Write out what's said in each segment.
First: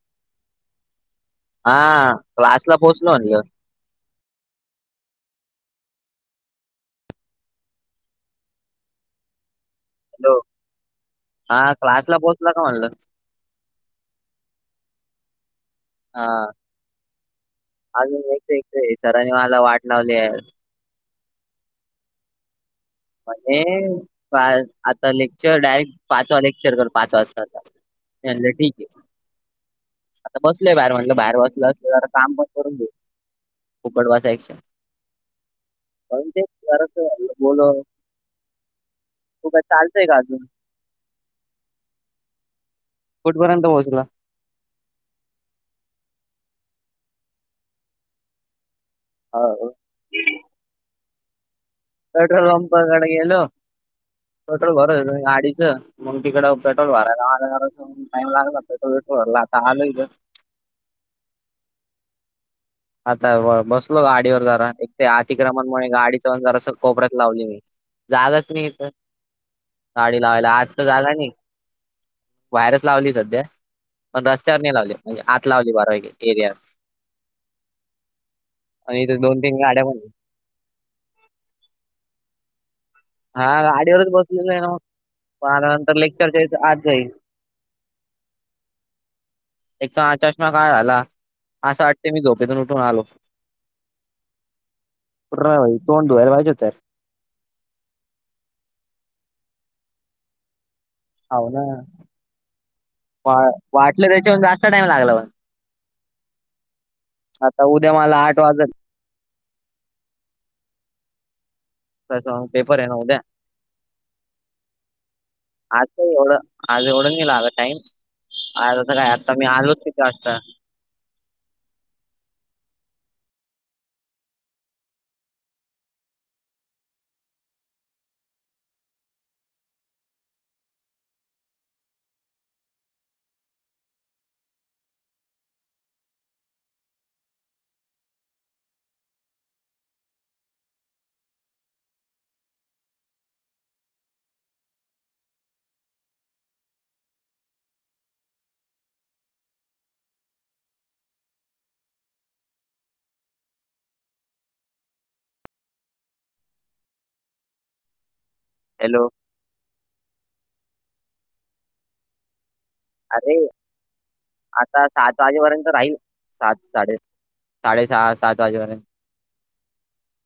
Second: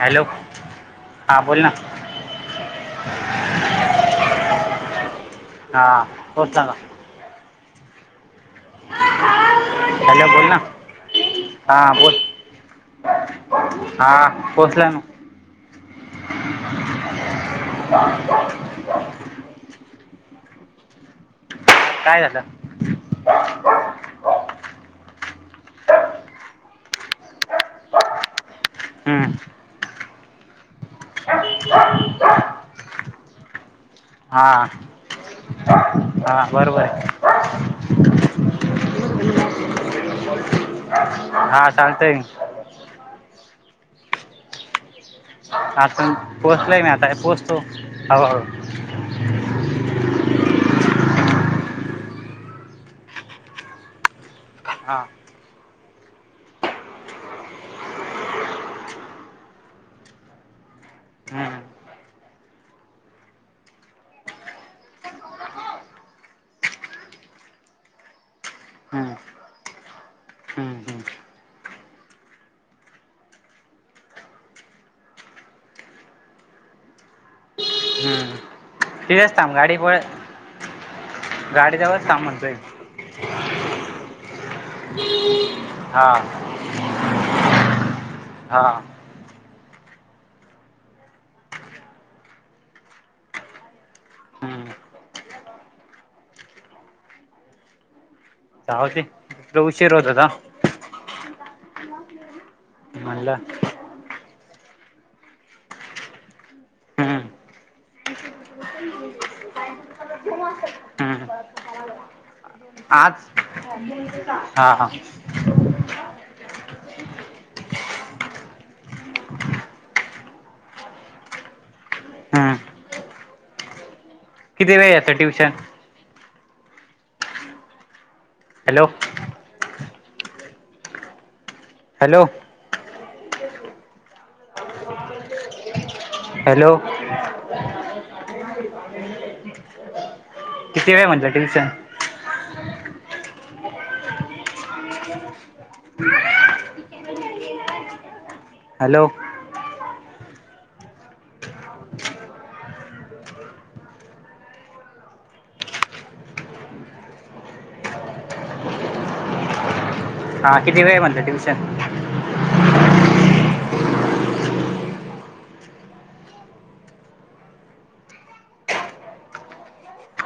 Hello. हां बोल हा क्लास ला पोहोचलो म्ह ग हा हो च का. हॅलो बोल ना. हा क्लास ला पोचला का म्हणलं. हा पोचला म. हा [unintelligible] अ आजून एक एक सरांनी मला वाट लावली आहे. काय झालास? म्हणज का आता लेक्चर डायरेक्ट पाचवा लेक्चर कर पाच वाजताचा. अले ठीक आहे. हम्म. आता बसलंय बाहेर म्हटलं बाहेर बसलं असलं तर काम पण करून देई खबडवासाय हां पण हां बरोबर तेार आहे ब [unintelligible] तू का चालंय का? हा चालतेय मख. कोठपर्यंत पोहोचला? आज पण पोचला नाही आता पोचतो ह हो पेट्रोल पंपाकडे गेलो पेट्रोल हां भरच गाडीच मग तिकडं पेट्रोल भरायला मालारा टईम लागला पेट्रोल वेट्रोल भरला आलोय. हम्म आता ब बसलो गाडीवर जरा एक ते अतिक्रमणमुळे गाडी चवण जरा अस कोपऱ्यात लावली मी. झालंच नाही तर हं, गडी लावायला हं, आज तर हं, झाला नाही. व्हायरस लावली सध्या पण रस्त्यावर नाही लावली म्हणजे आत लावली बारावाै एरियावर. हम्म आणि इथे तिथेच दोन थांब तीन गाडी गाड्या प पण आहे. गाडी जवच थांब म्हणतय हा गाडीवरच बसलेलो ना मग. बारा नंतर लेक्चर ये त्याचं, आत जाईल. हा. एक तर आज चष्मा काळा झाला. असं वाटते मी झोपेतून उठून आलो. हं. पुरा भाई, तोंड धुवायला पाहिजे होतं यार. जाऊदे. एकतर उशीर होत होता. हाऊ ना. वा म्हणलं वाटलं त्याच्याउन जास्त टाइम लागला पण. हं, आता उद्या मला आठ वाजल. हं. तसं मग पेपर आहे ना उद्या. आज, हां हां. आज नही एवढ, आज एवढ नही लागलं टाइम. आज आता काय? आता मी आलोच किती वाजता, हां, किती वेळ याचं ट्युशन? हॅलो, हॅलो, [inaudible] हॅलो, [inaudible] किती वेळ म्हटलं ट्युशन? [inaudible] हॅलो, हॅलो, हा किती वेळ म्हणलं ट्युशन? आरे, आता सात वाजेपर्यंत राहील. सात साडे साडे सहा सात वाजेपर्यंत.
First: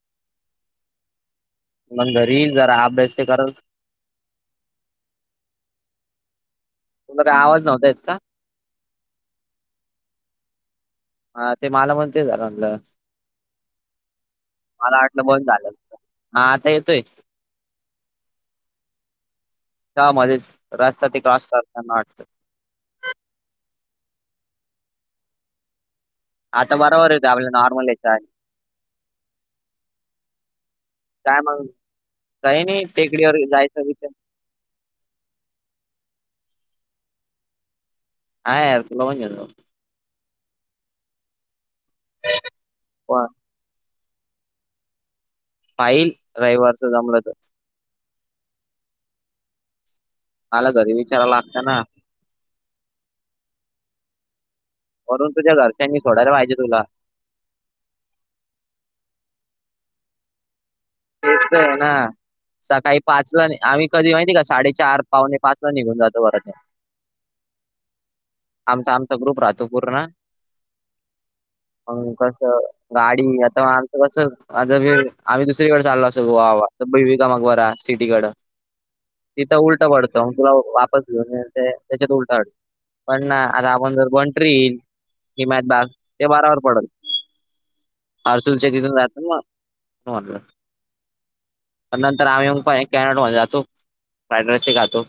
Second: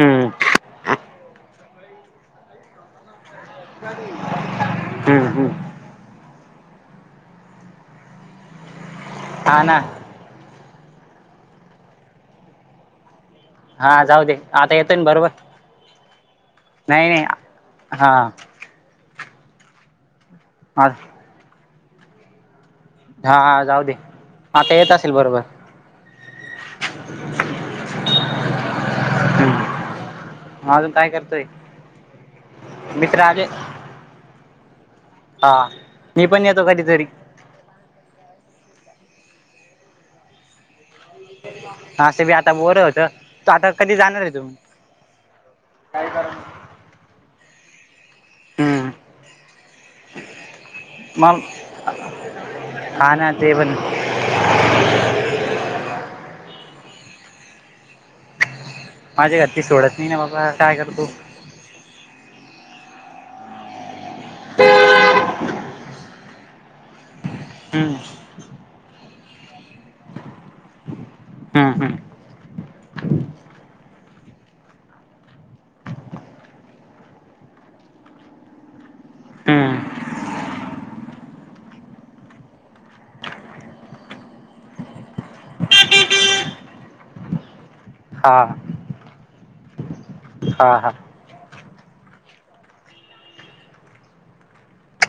हं. मग घरी येईल. जरा अभ्यास ते करल. हं हं. तुम्हाला आवाज नव्हता येत का? हा ना. हा ते मला म्हणते झालं म्हणलं. हा जाऊ दे. आता मला येतोय न वाटलं बरोबर? बंद झालं हा आता येत नाही नाही. हा. त्या मधेच हा रस्ता ते क्रॉस करताना वाटत. हा हा जाऊदे. आता येत असेल बरोबर. आता बरोबर येतो. आपल्या नॉर्मल याच्यावाणी. अजून काय करतोय मग? काही नाही मित्र टेकडीवर आले जायचा विचारे. हा. मी पण येतो कधीतरी. हा यार. तुला पण घेऊन जाऊ. हा असं बी आता बोर होत. पण तू आता कधी जाणार आहे तुम्ही? पाहिल, रविवारच जमलं तर. हं. आला घरी बी माल, हा ना ते पण. वरून तुझ्या घरच्यांनी सोडायला पाहिजे तुला. माझ्या घरचे सोडत नाही ना बाबा. काय करतो? तेच त आहे ना. सकाळी पाच ला आम्ही कधी माहितीय का साडेचार पावणे पाच ला निघून जातो घरातून. हम्म आमचा आमचा ग्रुप राहतो पूर्ण हम्म हम्म मग कस गाडी आता आमचं कस आ आम्हीु सरीकडे चाल अस गोवा भीविका मकबरा सिटीकडं तिथं उलटा हम्म वाढतो तुला वापस घेऊन त्याच्यात उलटा वाढतो पण ना आता आपण जर पणट येईल हिमायत बाग ते बारावर पडल हा पार्सल तथून जहत म म्हटलं हा हा नंतर आम्ही कॅनड मध्ये जातो फ्राईड राईस ते खातो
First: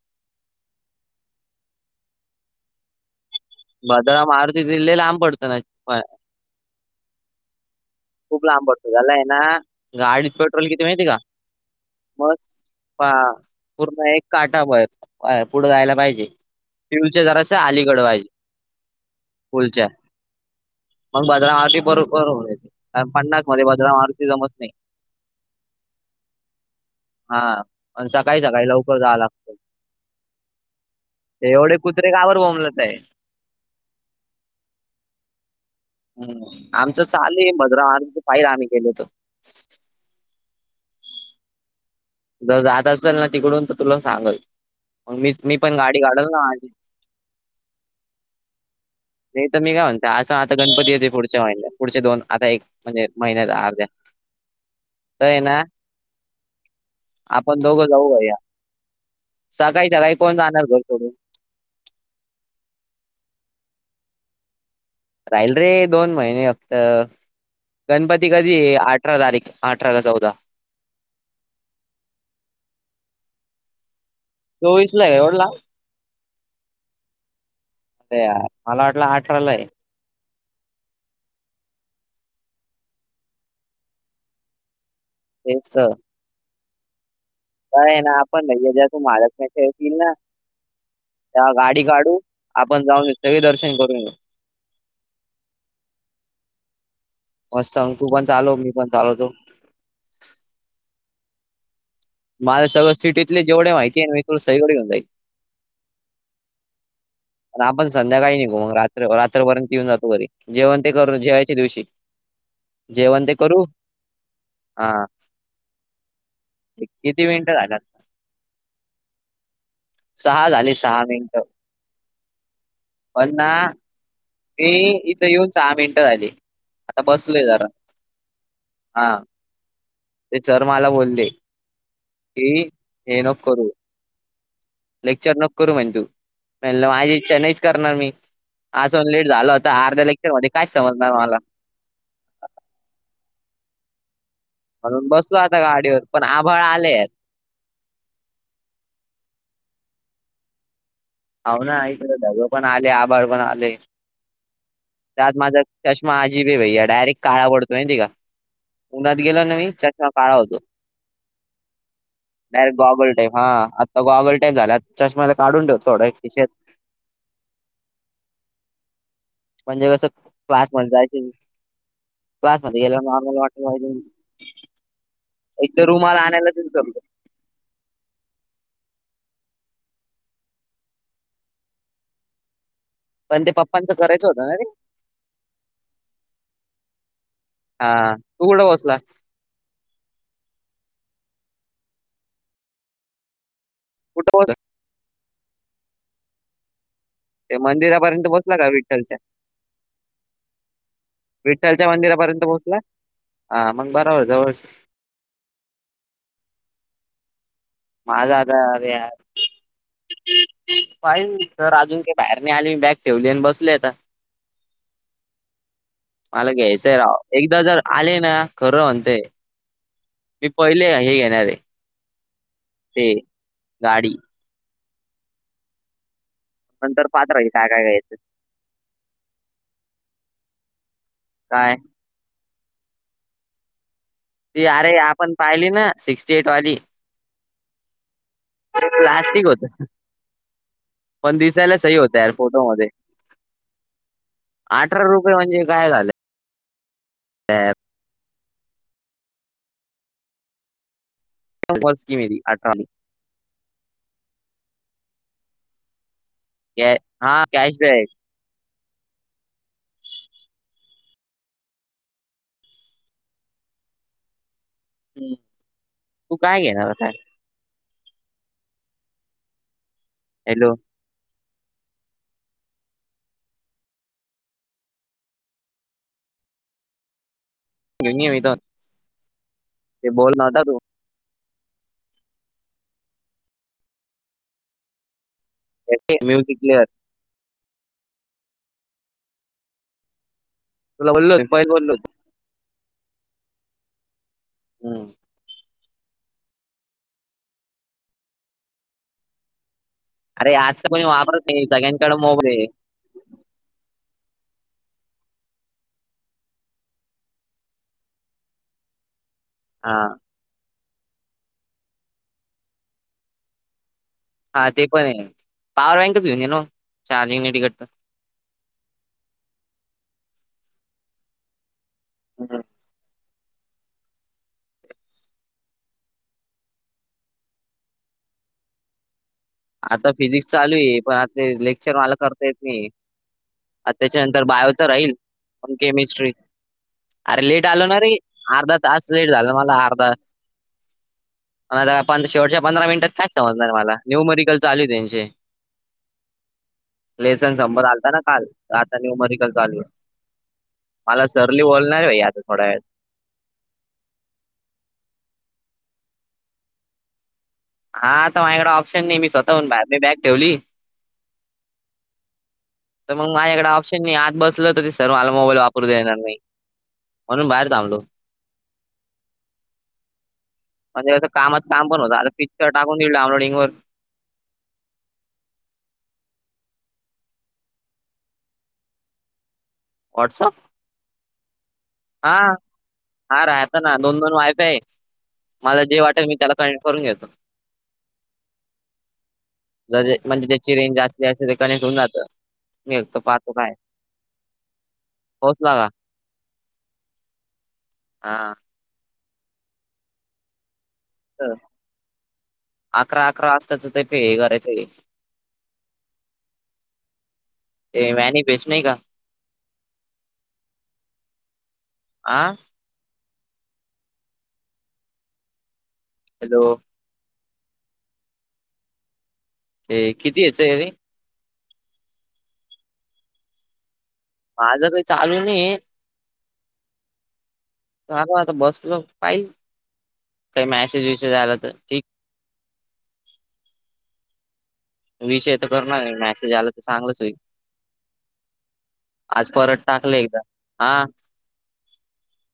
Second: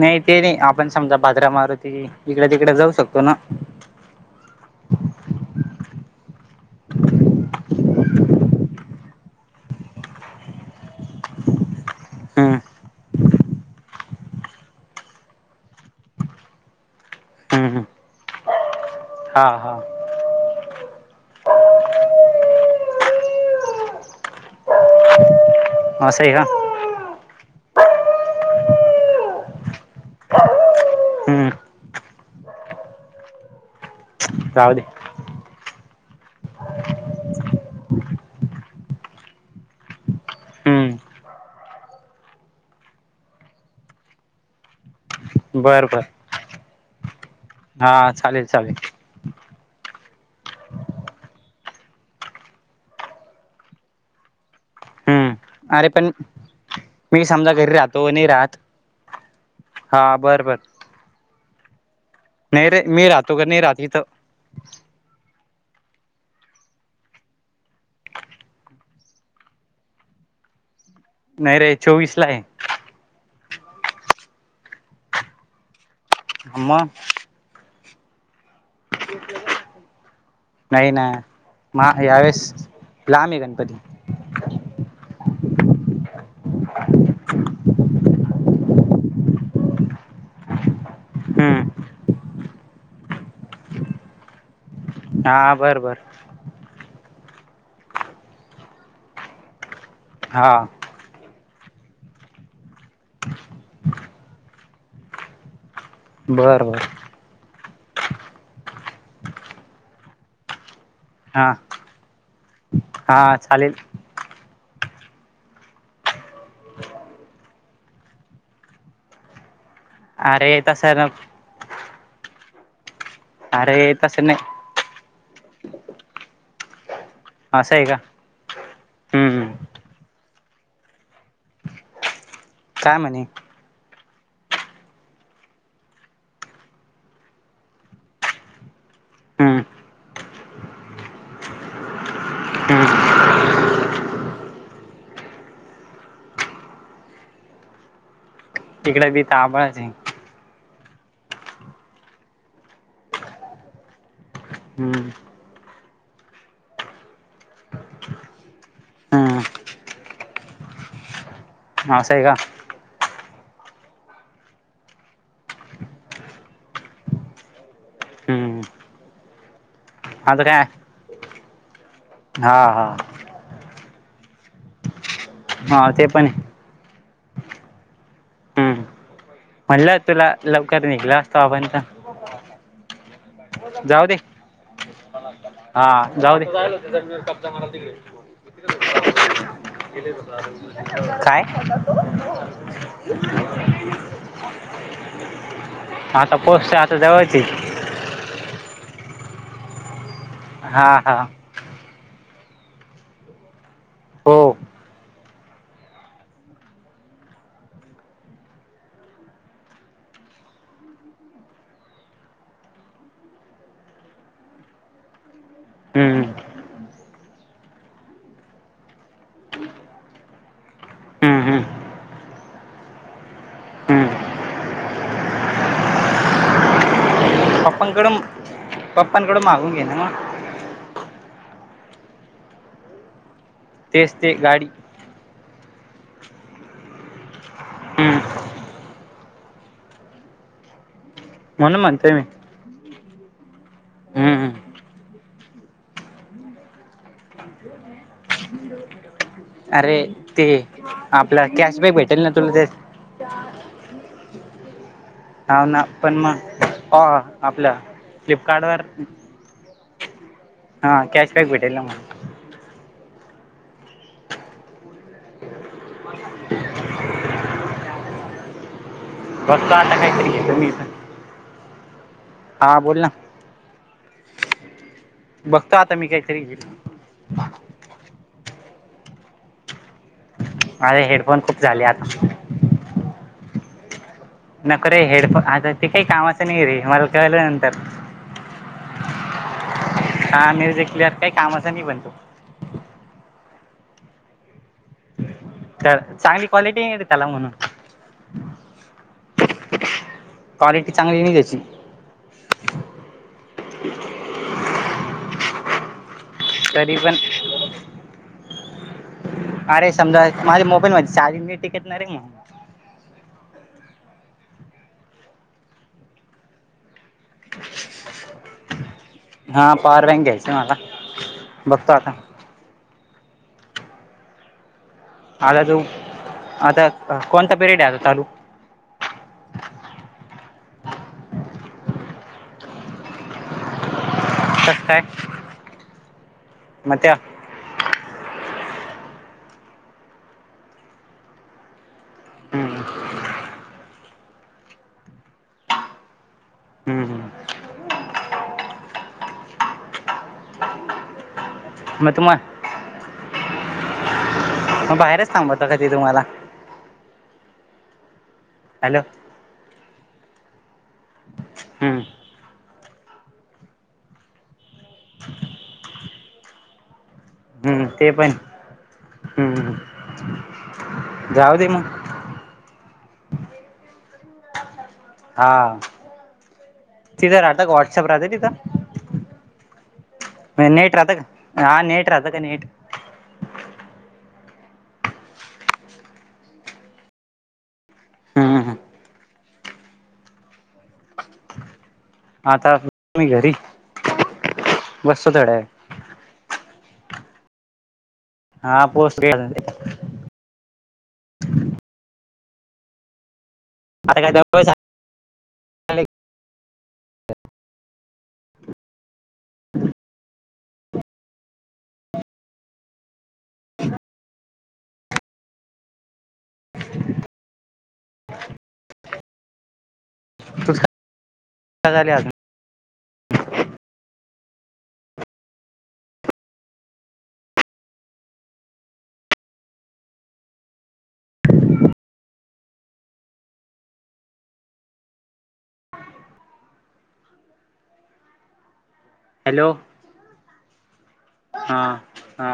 नाही ते नाही आपण समजा भाजरा मारुती इकड तिकडे जाऊ शकतो ना बद्र मारुती गले लांब पडत ना खूप लांब पडतो झालाय ना गाडीत पेट्रोल किती माहिती का हम्म मस् पूर्ण एक काटा पुढं गायला पाहिजे ट्यवलचे जरा अस हम्म हम्म. अलीगड वहिजे हा हा उलच्या मण बदरा आरती बरोबर ये कारण पन्नास मध्ये बदरम आरती जमत नाही [inaudible] ह सई का हा पण सकाही स काळी लवकर जाव लागत ते हम्म एवढे कुत्रे कावर बोंबलत आहे जावले ह आमचं चाले मदरा आणि पाहि आम्ही गेल होतो हम्म जर जात असेल ना तिकडून तर तुला सांगल मग मी मी पण बर गाडी बर काढल ना हा चालेल चालेल नाही तर मी काय म्हणते. असं आता गणपती येते. पुढचे वाहि पुढचे दोन आता एक म्हणजे महिन्यात अर्ध्या काय ना हम्म अरे पण मी समजा आपण घरी दोघं राहतो नाही जाऊऊया राहत सकाळी हा सकाळी कोण बर बर जाणार घर सोडून नाही रे मी राहो क नाही रात्री तर राहिल रे दोन महिने फक्त गणपती कधी अठरा तारीख अठरा का चौदा नाही रे चोवीस ला आहे चोवीस ला आहे एवढला हम ते मला वाटलं आठराला आहे नाही ना मा यावेळेस लालामी गणपती तेच का ना आपण नाही ज्या तू माारक नाही खेळतील ना त्या गाडी हम्म काढू आपण जाऊन सगळे दर्शन करून घऊ हा बर बर मस्तग तू पण चालू मी पण चालवतो हा माला सगळर सिटीतले जेवढे माहितीय मी तुला सयगर घऊन जाई. बर बर आपण संध्याकाळी निघो मग रात्र रात्रपर्यंत येऊन जातो घरी जेवण ते करू हा जेवायच्या दिवशी हा जेवण ते करू चालेल हाती वेट झाला सहा अरे झाली तसं सहा न मिनिटं पणना अरे तसं नाही मी इथं येऊन सहा मिनटं झाली आता बसलय जरा असं आहे का हा हम्म ते सर मला बोलते ह काय म्हणे नेनकर लेक्चर नक करू म्ह तू माझ चेन्ईच करणार मी असं लेट झालं हम्म होता अर्ध्या लेक्चर मध्ये कायच समजणार मला ह म्हणून बसलो आता गाडीवर पण आभाळ आले आहेत तिकड ती तांबळच आहे होा ना क धग पण आले आभड पण आले हम्म त्यात माझा चष्मा अजिबी भैया डायरेक्ट काळा पडतोय त का मुरात गेलो ना हम्म मी चष काळा होतो ह स आहे का डायरेक्टॉबल टाई हा आता गॉबल टाई झालाता च्माला काढून ठेवो थोडा कशच हम्म म्हणजे कसं आता काय क्लास मध्ये जायच हा क्लास मध्ये हा गेला नॉर्मल वाट पाहिजे एक तर हा ते रुमाला पण आहे आणायला दिमत हम्म म्हणलं तुला लवकर निघला असतो आपणंत पण ते पप्पांचं जाऊ दे करायचं होत ना रे हा जाऊज हा तू कुठं बसला काय कुठं हो आता पोहचते आता जवळ ते मंदिरापर्यंत बोसला का विठ्ठलच्या हा हा विठ्ठलच्या मंदिरापर्यंत पोहोचला हा मग बरोबर हो जवळ माझा आता या पाहि सर अजून काही बाहेर नाही आले मी बॅग ठेवली आणि बसल आता हम् हम मला घ्यायचंय रा एकदा जर आले ना खरं म्हणते मी पहिले हे हम्म घेणार आहे हम्म ते गाडी हम्म नंतर पात्रहि पप्पांकड पप्पांकडं मागून घे ना मग काय तेच ते ती गाडी अरे आपण पाहिली ना सिक्स्टी एट वाली हम्म ठीक होत पण दिसायला म्हणून सही म्हणतोय मी होत्या यार फोटो मधे हम्म अठरा रुपये म्हणजे काय झालं अँप अरे ते आपला कॅशबॅक स्कीम भेटेल ना ती तुला ते अठरा ह ना पण मग हा आपल्या कॅशबॅक फ्लिपकार्ट वर हा कॅश बॅक भेटेल ना मांग ह् तू काय घेणार ब काय बघतो आता काही तरी घेतो मी हॅलो ईथ हां बोल ना बघताो आता मी काहीतरी घे वेणी वेधआ ते बोल नवता तो माझे हेडफोन खूप झाले आता नको रे हेडफो आता तेी काही कामाचं म्युझिक नाही रे प्लेअर मलकळलं नंतर हा म्युझिक तुला क्लिअर काही बोललो मी पहिले कामचं नाही बोललो बन तो होतो. तर चांगली क्वालिटी त्याला म्हणून अरे आज काल क्वालिटी कोणी वापरत नाही सगळ्याकड मोबाईल आहे [inaudible] कररीबन अरे हा समजा माझ्या मोबाईलमध्येध्ये चाली म टिकेतणार आहे मग हा ते पण आहे पॉवर बँकच येऊन ये ना चार्जिंगटिकड तर हा पार बँक घ्यायचे मला बघतो आता हम् आता तू आता कोणता पिरियड आहे आता चालू आता फिजिक्स चालू आहे पण आ लेक्चर मला करता येत नाही अ त्याच्यानंतर बायोच कसं काय राहील प केमिस्ट्री मग त्या अरे लेट ल ना रे अर्धा तास लेट झाला मला अर्धा आता शेवटच्या हम्म, पंधरा मिनिटात कायच समजणार मला न्यू मेडिकल चालू त्यांचे हम्म, हम्म. लेसन संभर आलता ना काल रातनी उमरिकल चालू आहे मला सरली बोलणार आहे मग भाई तुम्हा आता थोड्या वे मग बाहेरच थांबवत कधी तुम्हाला हा आता माझ्याकड हॅलो ऑप्शन नाही मी स्वतःहून मी बॅग ठेवली हम्म तर मग माझ्याकडडे ऑप्शन नाही आत बसलं तर ते सर् मला मोबाईल वापरू देणार नाही म्हणून बाहेर हम्म, थांबलो ते पण हम्म, म्हणजे जाऊ कामात दे काम पण मग होत आता पिक्चर टाकून दिऊल ानलोडिंग वर हा तिथं राहत व्हॉटसअप राहत तिथं वॉटसअप नेट राताक हा नेट राहतं हा का नेट हा राहता ना दोन दोन वायफ आहे मला जे वाटेल मी त्याला कक्ट करून घेतो हम हं ज म्हणजे त्याची रंज असली असे ते कनेक्ट होऊन जातं आता मी एक तर पाहतो घरी काय बसतो थोड्या वेळ पोचला का हा हा पोस्ट अकरा अकरा वाजताच ते पे काय हे करायचं हे झाले ते मॅ नाही बेच नाही का ह आं ओ [inaudible] हे किती यायचंय तू अरे झाले माझं का चालू नाही ल आता बसलं पाहिज काही मॅसेज विसेज आला तर ठीक विषय तर करणार नाही मॅसेज आला तर चांगलंच होई आज हॅलो परत टाकले एकदा हा हा हा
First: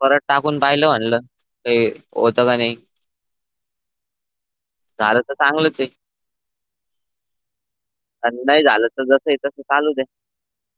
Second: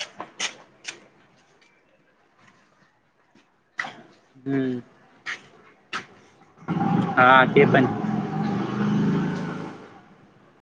परत टाकून पाहिलं म्हणलं का होत का नाही हम्म झालं तर चांगलंच आहे हा ते पण आणि नाही झालं तर जस आहे तसं चालू दे